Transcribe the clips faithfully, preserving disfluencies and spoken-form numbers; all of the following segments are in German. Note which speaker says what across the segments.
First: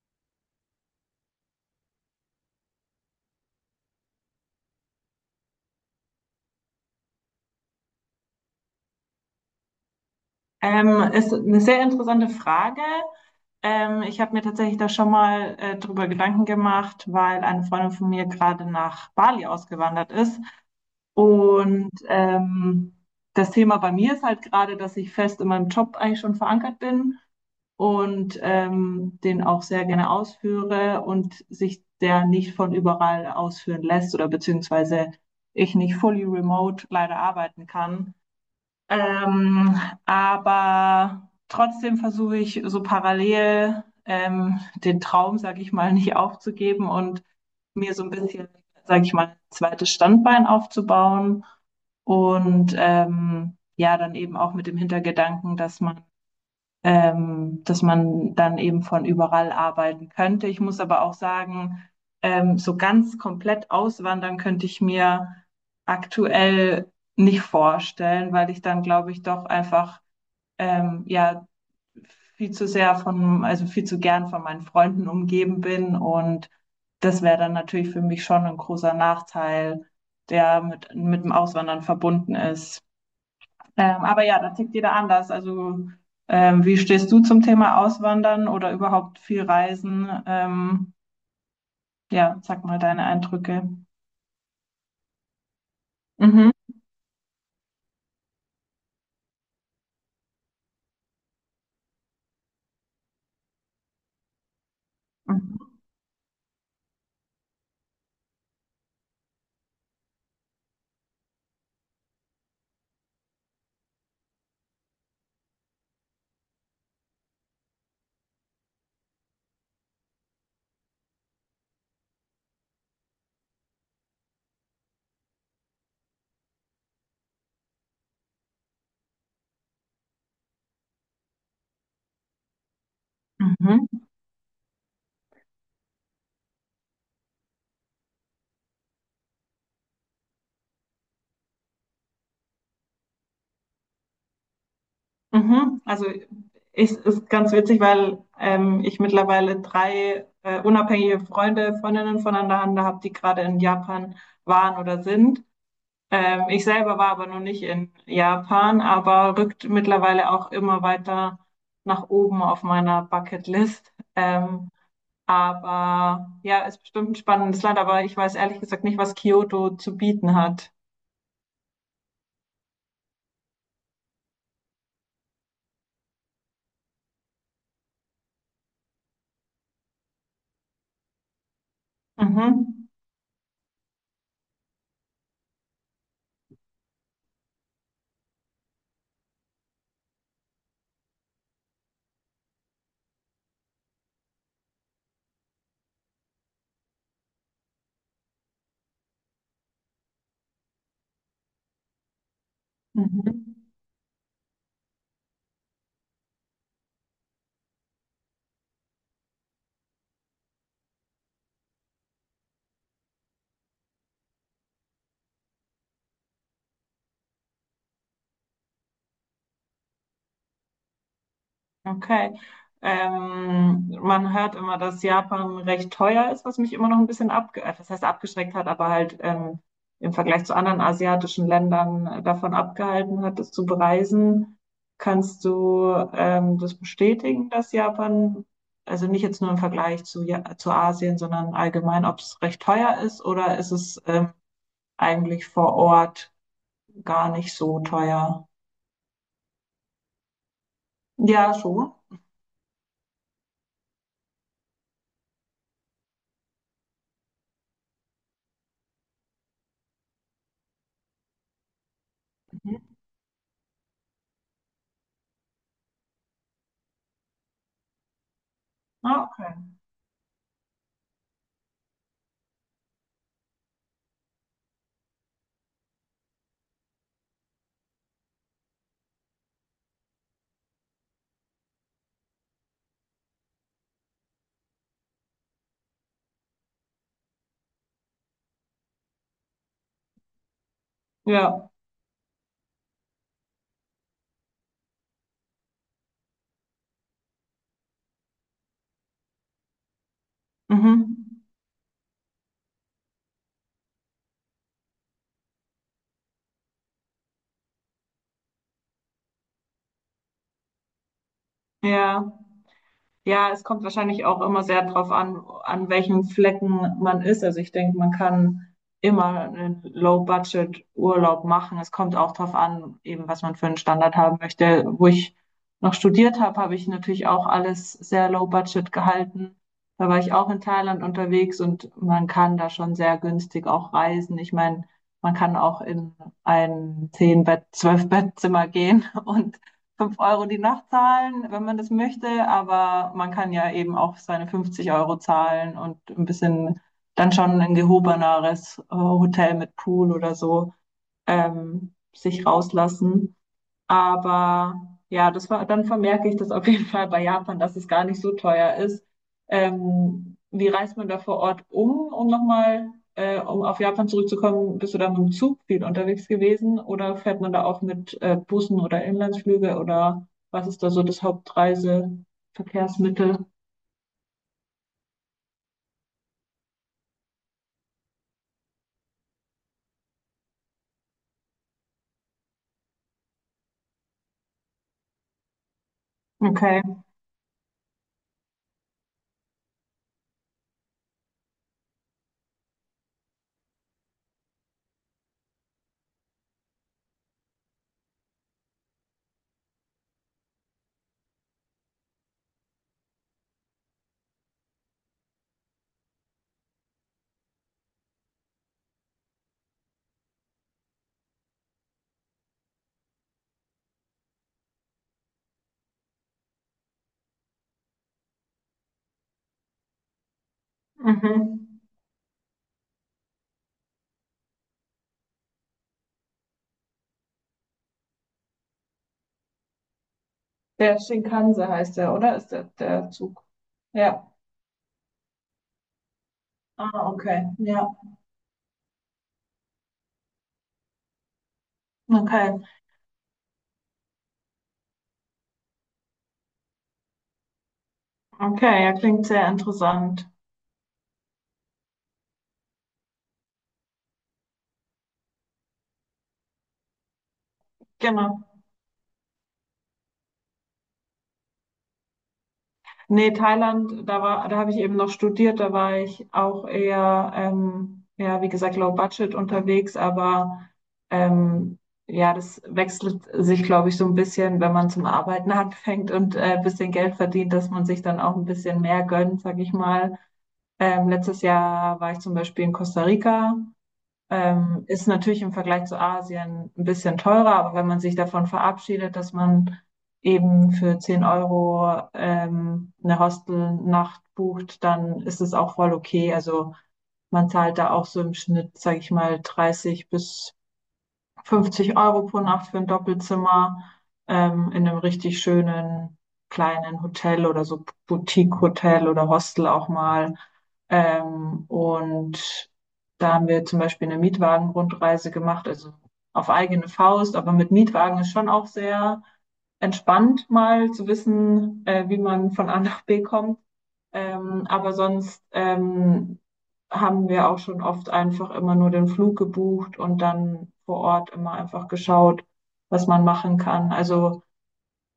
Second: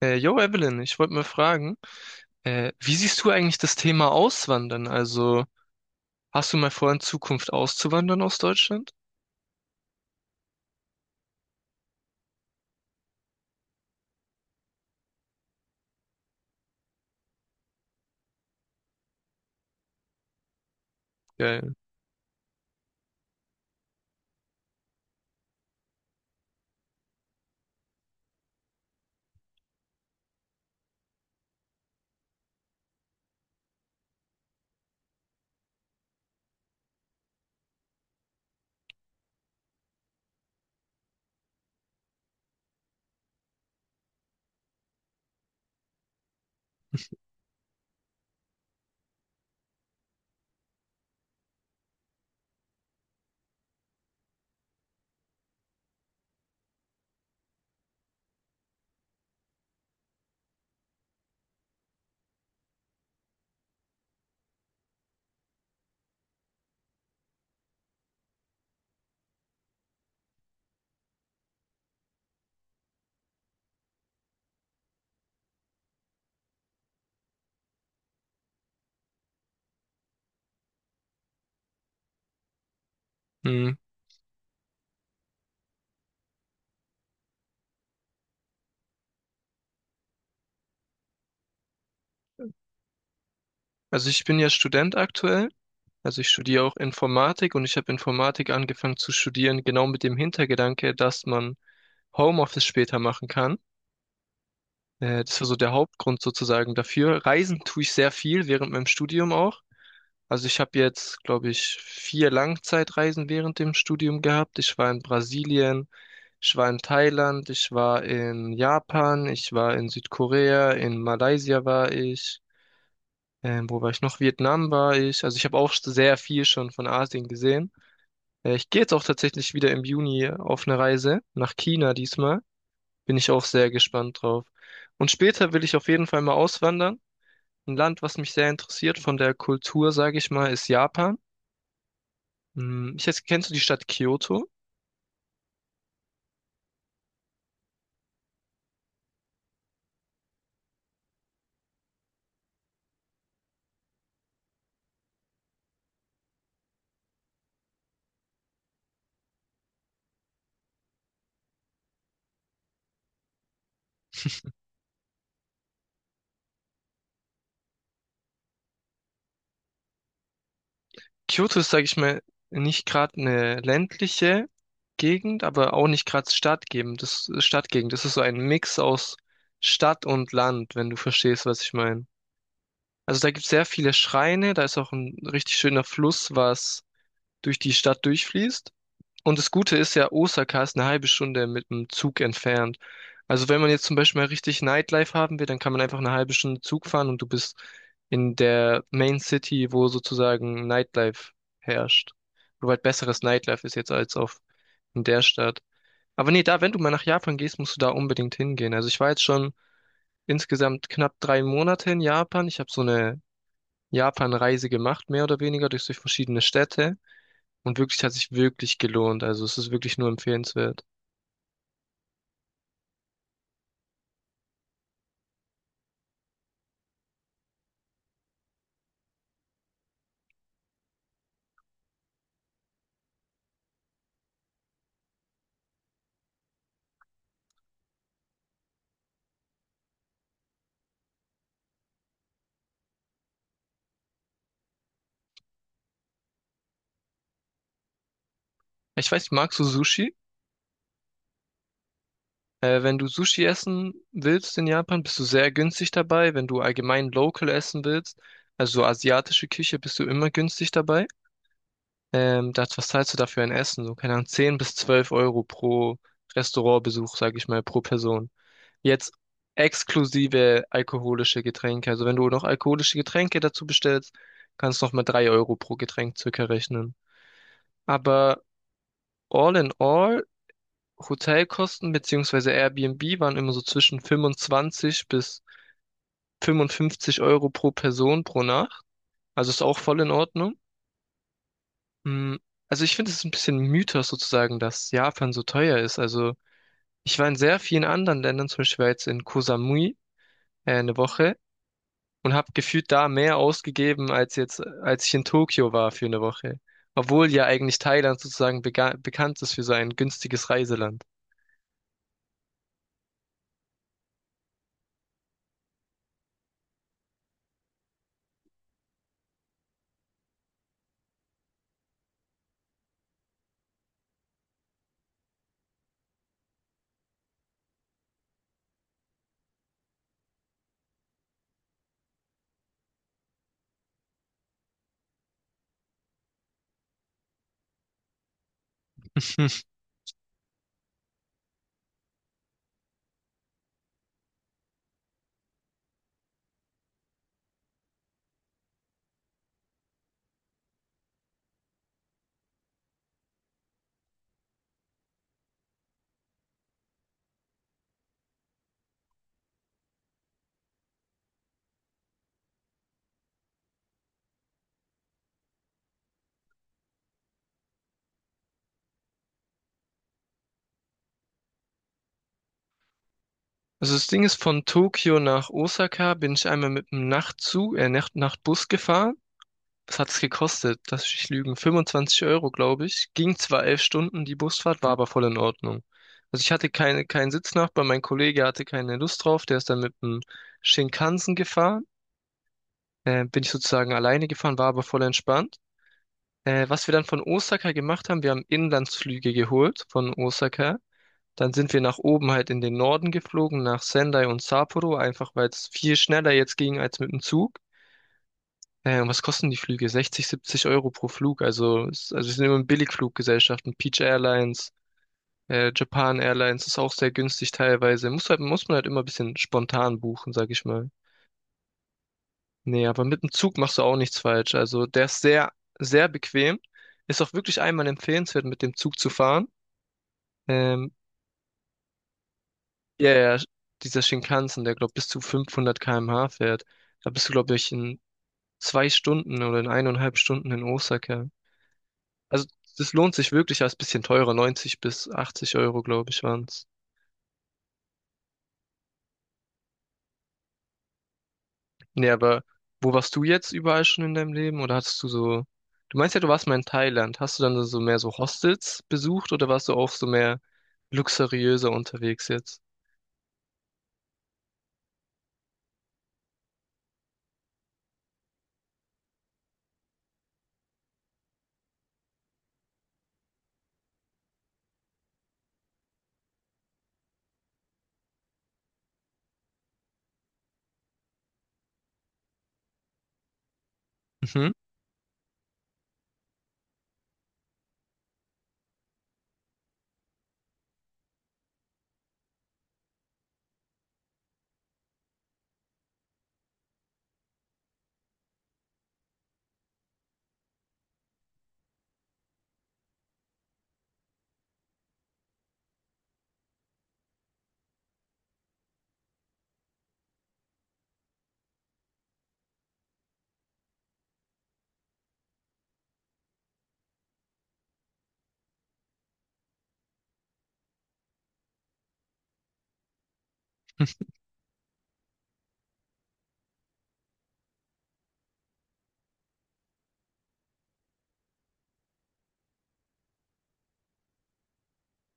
Speaker 1: Äh, yo, Evelyn, ich wollte mal fragen, äh, wie siehst du eigentlich das Thema Auswandern? Also, hast du mal vor, in Zukunft auszuwandern aus Deutschland?
Speaker 2: Ähm, ist eine sehr interessante Frage. Ähm, ich habe mir tatsächlich da schon mal äh, drüber Gedanken gemacht, weil eine Freundin von mir gerade nach Bali ausgewandert ist.
Speaker 1: Geil.
Speaker 2: Und ähm, das Thema bei mir ist halt gerade, dass ich fest in meinem Job eigentlich schon verankert bin und ähm, den auch sehr gerne ausführe und sich der nicht von überall ausführen lässt oder beziehungsweise ich nicht fully remote leider arbeiten kann. Ähm, aber trotzdem versuche ich so parallel ähm, den Traum, sage ich mal, nicht aufzugeben und mir so ein bisschen, sage ich mal, ein zweites Standbein aufzubauen. Und ähm, ja, dann eben auch mit dem Hintergedanken, dass man ähm, dass man dann eben von überall arbeiten könnte. Ich muss aber auch sagen, ähm, so ganz komplett auswandern könnte ich mir aktuell nicht vorstellen, weil ich dann, glaube ich, doch einfach ähm, ja viel zu sehr von, also viel zu gern von meinen Freunden umgeben bin und das wäre dann natürlich für mich schon ein großer Nachteil, der mit, mit dem Auswandern verbunden ist.
Speaker 1: Hm.
Speaker 2: Ähm, aber ja, da tickt jeder anders. Also, ähm, wie stehst du zum Thema Auswandern oder überhaupt viel Reisen? Ähm, ja, sag mal deine Eindrücke.
Speaker 1: Also, ich bin ja Student aktuell. Also, ich
Speaker 2: Mhm.
Speaker 1: studiere auch Informatik und ich habe Informatik angefangen zu studieren, genau mit dem Hintergedanke, dass man Homeoffice später machen kann. Äh, das war so der Hauptgrund sozusagen dafür. Reisen tue ich sehr viel während meinem Studium auch. Also ich habe jetzt, glaube ich, vier Langzeitreisen während dem Studium gehabt. Ich war in Brasilien, ich war in Thailand, ich war in Japan, ich war in Südkorea, in Malaysia war ich, ähm, wo war ich noch? Vietnam war ich. Also ich habe auch sehr viel schon von Asien gesehen. Äh, ich gehe jetzt auch tatsächlich wieder im Juni auf eine Reise nach China diesmal. Bin ich auch sehr
Speaker 2: Mhm.
Speaker 1: gespannt drauf. Und später will ich auf jeden Fall mal auswandern. Ein Land, was mich sehr interessiert von der Kultur, sage ich mal, ist Japan. Hm, ich jetzt, kennst du die Stadt Kyoto?
Speaker 2: Mhm. Also ich, ist ganz witzig, weil ähm, ich mittlerweile drei äh, unabhängige Freunde, Freundinnen voneinander habe, die gerade in Japan waren oder sind. Ähm, ich selber war aber noch nicht in Japan, aber rückt mittlerweile auch immer weiter nach oben auf meiner Bucketlist. Ähm, aber ja, ist bestimmt ein spannendes Land, aber ich weiß ehrlich gesagt nicht, was Kyoto zu bieten hat.
Speaker 1: Kyoto ist, sage ich mal, nicht gerade eine ländliche Gegend, aber auch nicht gerade Stadtgegend. Das Stadtgegend. Das ist so ein Mix aus Stadt und Land, wenn du verstehst, was ich meine.
Speaker 2: Mhm.
Speaker 1: Also da gibt es sehr viele Schreine, da ist auch ein richtig schöner Fluss, was durch die Stadt durchfließt. Und das Gute ist ja, Osaka ist eine halbe Stunde mit dem Zug entfernt. Also wenn man jetzt zum Beispiel mal richtig Nightlife haben will, dann kann man einfach eine halbe Stunde Zug fahren und du bist in der Main City, wo sozusagen Nightlife herrscht. Wo halt besseres
Speaker 2: Mhm.
Speaker 1: Nightlife ist jetzt als auf in der Stadt. Aber nee, da, wenn du mal nach Japan gehst, musst du da unbedingt hingehen. Also ich war jetzt schon insgesamt knapp drei Monate in Japan. Ich habe so eine Japan-Reise gemacht, mehr oder weniger durch, durch verschiedene Städte. Und wirklich hat sich wirklich gelohnt. Also es ist wirklich nur empfehlenswert.
Speaker 2: Okay. Ähm, man hört immer, dass Japan recht teuer ist, was mich immer noch ein bisschen abge äh, das heißt abgeschreckt hat, aber halt ähm, im Vergleich zu anderen asiatischen Ländern äh, davon abgehalten hat, es zu bereisen. Kannst du ähm, das bestätigen, dass Japan, also nicht jetzt nur im Vergleich zu, ja zu Asien, sondern allgemein, ob es recht teuer ist oder ist es ähm, eigentlich vor Ort gar nicht so teuer?
Speaker 1: Ich weiß, magst du Sushi?
Speaker 2: Ja, schon.
Speaker 1: Äh, wenn du Sushi essen willst in Japan, bist du sehr günstig dabei. Wenn du allgemein local essen willst, also so asiatische Küche, bist du immer günstig dabei. Ähm, das,
Speaker 2: Mhm.
Speaker 1: was zahlst du dafür ein Essen? So, keine Ahnung, zehn bis zwölf Euro pro Restaurantbesuch, sage ich mal, pro Person. Jetzt
Speaker 2: Ah, okay.
Speaker 1: exklusive alkoholische Getränke. Also wenn du noch alkoholische Getränke dazu bestellst, kannst du noch mal drei Euro pro Getränk circa rechnen. Aber all in all, Hotelkosten beziehungsweise Airbnb waren immer so zwischen fünfundzwanzig bis fünfundfünfzig Euro pro Person pro Nacht. Also ist auch voll in Ordnung.
Speaker 2: Ja.
Speaker 1: Mm, also ich finde, es ist ein bisschen Mythos sozusagen, dass Japan so teuer ist. Also ich war in sehr vielen anderen Ländern, zum Beispiel war jetzt in Koh Samui äh, eine
Speaker 2: Mhm.
Speaker 1: Woche und habe gefühlt da mehr ausgegeben als jetzt, als ich in Tokio war für eine Woche. Obwohl ja eigentlich Thailand sozusagen bega- bekannt ist für sein günstiges Reiseland.
Speaker 2: Ja, ja, es kommt wahrscheinlich auch immer sehr drauf an, an welchen Flecken man ist. Also ich denke, man kann immer einen Low-Budget-Urlaub machen. Es kommt auch drauf an, eben was man für einen Standard haben möchte. Wo ich noch studiert habe, habe ich natürlich auch alles sehr Low-Budget gehalten. Da war ich auch in Thailand unterwegs und man kann da schon sehr günstig auch reisen. Ich meine, man kann auch in ein zehn bett zwölf bettzimmer gehen und Fünf Euro die Nacht zahlen, wenn man das möchte, aber man kann ja eben auch seine fünfzig Euro zahlen und ein bisschen dann schon ein gehobeneres äh, Hotel mit Pool oder so ähm, sich rauslassen. Aber ja, das war, dann vermerke ich das auf jeden Fall bei Japan, dass es gar nicht so teuer ist. Ähm, wie reist man da vor Ort um, um nochmal, äh, um auf Japan zurückzukommen? Bist du da mit dem Zug viel unterwegs gewesen oder fährt man da auch mit äh, Bussen oder Inlandsflüge oder was ist da so das Hauptreiseverkehrsmittel?
Speaker 1: Also das Ding ist, von Tokio nach Osaka bin ich einmal mit einem Nachtzug, äh, Nacht, Nachtbus gefahren. Was hat es gekostet? Lass mich nicht lügen. fünfundzwanzig Euro, glaube ich. Ging zwar elf Stunden, die Busfahrt war aber voll in Ordnung. Also ich hatte
Speaker 2: Okay.
Speaker 1: keine, keinen Sitznachbar, mein Kollege hatte keine Lust drauf, der ist dann mit einem Shinkansen gefahren. Äh, bin ich sozusagen alleine gefahren, war aber voll entspannt. Äh, was wir dann von Osaka gemacht haben, wir haben Inlandsflüge geholt von Osaka. Dann sind wir nach oben halt in den Norden geflogen, nach Sendai und Sapporo, einfach weil es viel schneller jetzt ging als mit dem Zug. Äh, was kosten die Flüge? sechzig, siebzig Euro pro Flug. Also, es- also wir sind immer in Billigfluggesellschaften. Peach Airlines, äh, Japan Airlines ist auch sehr günstig teilweise. Muss halt, muss man halt immer ein bisschen spontan buchen, sag ich mal.
Speaker 2: Mhm.
Speaker 1: Nee, aber mit dem Zug machst du auch nichts falsch. Also der ist sehr, sehr bequem. Ist auch wirklich einmal empfehlenswert, mit dem Zug zu fahren. Ähm,
Speaker 2: Der Shinkansen heißt der, oder? Ist der,
Speaker 1: Ja,
Speaker 2: der
Speaker 1: ja,
Speaker 2: Zug?
Speaker 1: dieser
Speaker 2: Ja.
Speaker 1: Shinkansen, der glaube bis zu fünfhundert Kilometer pro Stunde fährt.
Speaker 2: Ah,
Speaker 1: Da bist du,
Speaker 2: okay.
Speaker 1: glaube ich,
Speaker 2: Ja,
Speaker 1: in zwei Stunden oder in eineinhalb Stunden in Osaka. Also,
Speaker 2: okay.
Speaker 1: das lohnt sich wirklich, als bisschen teurer. neunzig bis achtzig Euro, glaube ich, waren's.
Speaker 2: Okay, ja, klingt sehr interessant.
Speaker 1: Nee, aber wo warst du jetzt überall schon in deinem Leben? Oder hattest du so. Du meinst ja, du warst mal in Thailand. Hast du dann so so mehr so
Speaker 2: Genau.
Speaker 1: Hostels besucht oder warst du auch so mehr luxuriöser unterwegs jetzt?
Speaker 2: Nee, Thailand, da war, da habe ich eben noch studiert, da war ich auch eher, ähm, ja, wie gesagt, low budget unterwegs, aber ähm, ja, das wechselt sich, glaube ich, so ein bisschen, wenn man zum Arbeiten anfängt und äh, ein bisschen Geld verdient, dass man sich dann auch ein bisschen mehr gönnt, sag ich mal. Ähm, letztes Jahr war ich zum Beispiel in Costa Rica.
Speaker 1: Mhm.
Speaker 2: Ähm, ist natürlich im Vergleich zu Asien ein bisschen teurer, aber wenn man sich davon verabschiedet, dass man eben für zehn Euro ähm, eine Hostelnacht bucht, dann ist es auch voll okay. Also man zahlt da auch so im Schnitt, sage ich mal, dreißig bis fünfzig Euro pro Nacht für ein Doppelzimmer ähm, in einem richtig schönen kleinen Hotel oder so Boutique-Hotel oder Hostel auch mal. Ähm, und da haben wir zum Beispiel eine Mietwagen-Rundreise gemacht, also auf eigene Faust, aber mit Mietwagen ist schon auch sehr entspannt, mal zu wissen, äh, wie man von A nach B kommt. Ähm, aber sonst ähm, haben wir auch schon oft einfach immer nur den Flug gebucht und dann vor Ort immer einfach geschaut, was man machen kann. Also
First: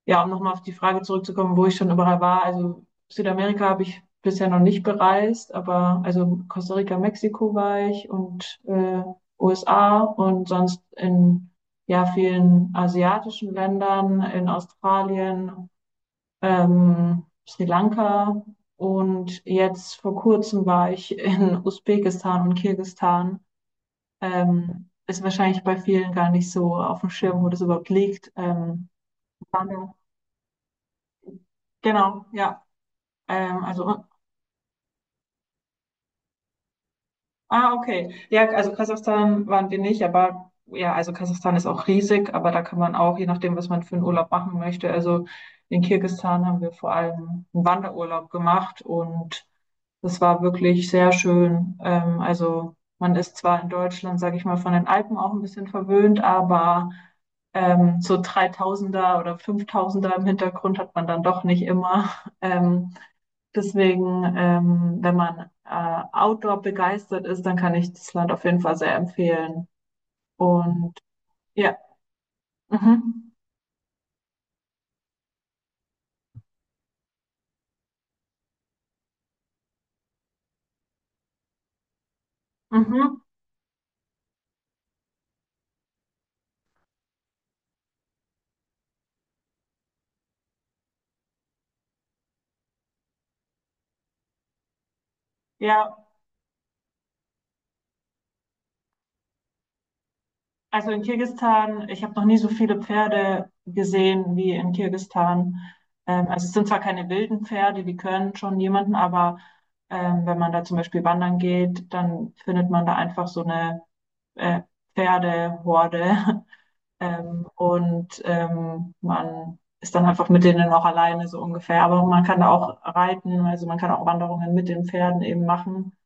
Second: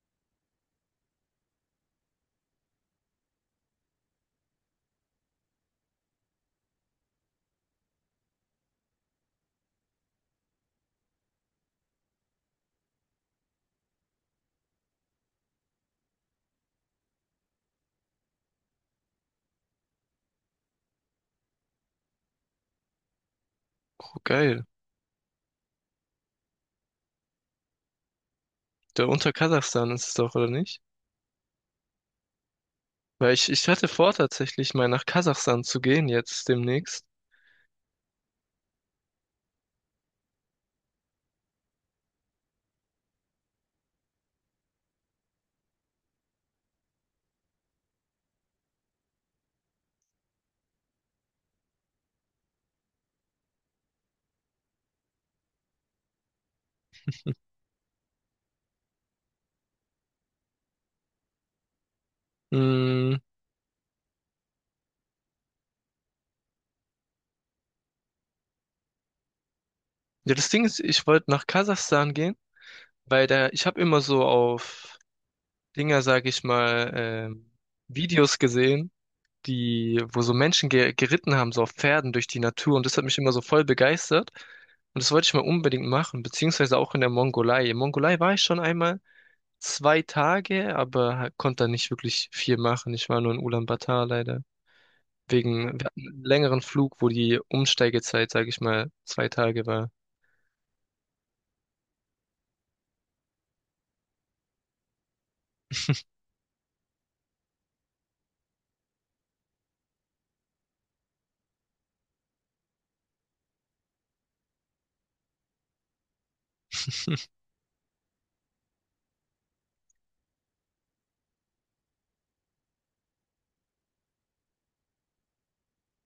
Speaker 2: ja, um nochmal auf die Frage zurückzukommen, wo ich schon überall war. Also Südamerika habe ich bisher noch nicht bereist, aber also Costa Rica, Mexiko war ich und äh, U S A und sonst in ja vielen asiatischen Ländern, in Australien, ähm, Sri Lanka und jetzt vor kurzem war ich in Usbekistan und Kirgisistan.
Speaker 1: Oh, geil.
Speaker 2: Ähm, ist wahrscheinlich bei vielen gar nicht so auf dem Schirm, wo das überhaupt liegt. Ähm,
Speaker 1: Da unter
Speaker 2: waren
Speaker 1: Kasachstan
Speaker 2: wir-
Speaker 1: ist es doch, oder nicht?
Speaker 2: genau, ja.
Speaker 1: Weil ich,
Speaker 2: Ähm,
Speaker 1: ich hatte
Speaker 2: also,
Speaker 1: vor, tatsächlich mal nach Kasachstan zu gehen, jetzt demnächst.
Speaker 2: ah, okay. Ja, also Kasachstan waren wir nicht, aber ja, also Kasachstan ist auch riesig, aber da kann man auch, je nachdem, was man für einen Urlaub machen möchte, also in Kirgisistan haben wir vor allem einen Wanderurlaub gemacht und das war wirklich sehr schön. Ähm, also man ist zwar in Deutschland, sage ich mal, von den Alpen auch ein bisschen verwöhnt, aber ähm, so dreitausender oder fünftausender im Hintergrund hat man dann doch nicht immer. Ähm,
Speaker 1: Mm,
Speaker 2: deswegen, ähm, wenn man äh, Outdoor begeistert ist, dann kann ich das Land auf jeden Fall sehr empfehlen.
Speaker 1: ja, das Ding ist,
Speaker 2: Und
Speaker 1: ich wollte nach
Speaker 2: ja,
Speaker 1: Kasachstan gehen, weil
Speaker 2: mhm.
Speaker 1: da, ich habe immer so auf Dinger, sag ich mal, ähm, Videos gesehen, die, wo so Menschen ge geritten haben, so auf Pferden durch die Natur. Und das hat mich
Speaker 2: Mhm.
Speaker 1: immer so voll begeistert. Und das wollte ich mal unbedingt machen, beziehungsweise auch in der Mongolei. In Mongolei war ich schon einmal zwei Tage, aber ha- konnte da nicht wirklich viel machen. Ich war nur in Ulaanbaatar leider. Wegen, wir
Speaker 2: Ja.
Speaker 1: hatten einen längeren Flug, wo die Umsteigezeit, sage ich mal, zwei Tage war.
Speaker 2: Also in Kirgisistan, ich habe noch nie so viele Pferde gesehen wie in Kirgisistan. Ähm, also es sind zwar keine wilden Pferde, die können schon jemanden, aber ähm, wenn man da zum Beispiel wandern geht, dann findet man da einfach so eine äh, Pferdehorde. Ähm, und ähm, man ist dann einfach mit denen auch alleine so ungefähr. Aber man kann da auch reiten, also man kann auch Wanderungen mit den Pferden eben machen.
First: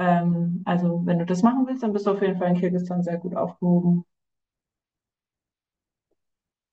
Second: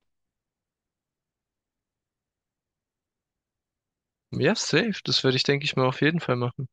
Speaker 2: Ähm, also wenn du das machen willst, dann bist du auf jeden Fall in Kirgisistan sehr gut aufgehoben.
Speaker 1: Ja, safe. Das würde ich, denke ich mal, auf jeden Fall machen.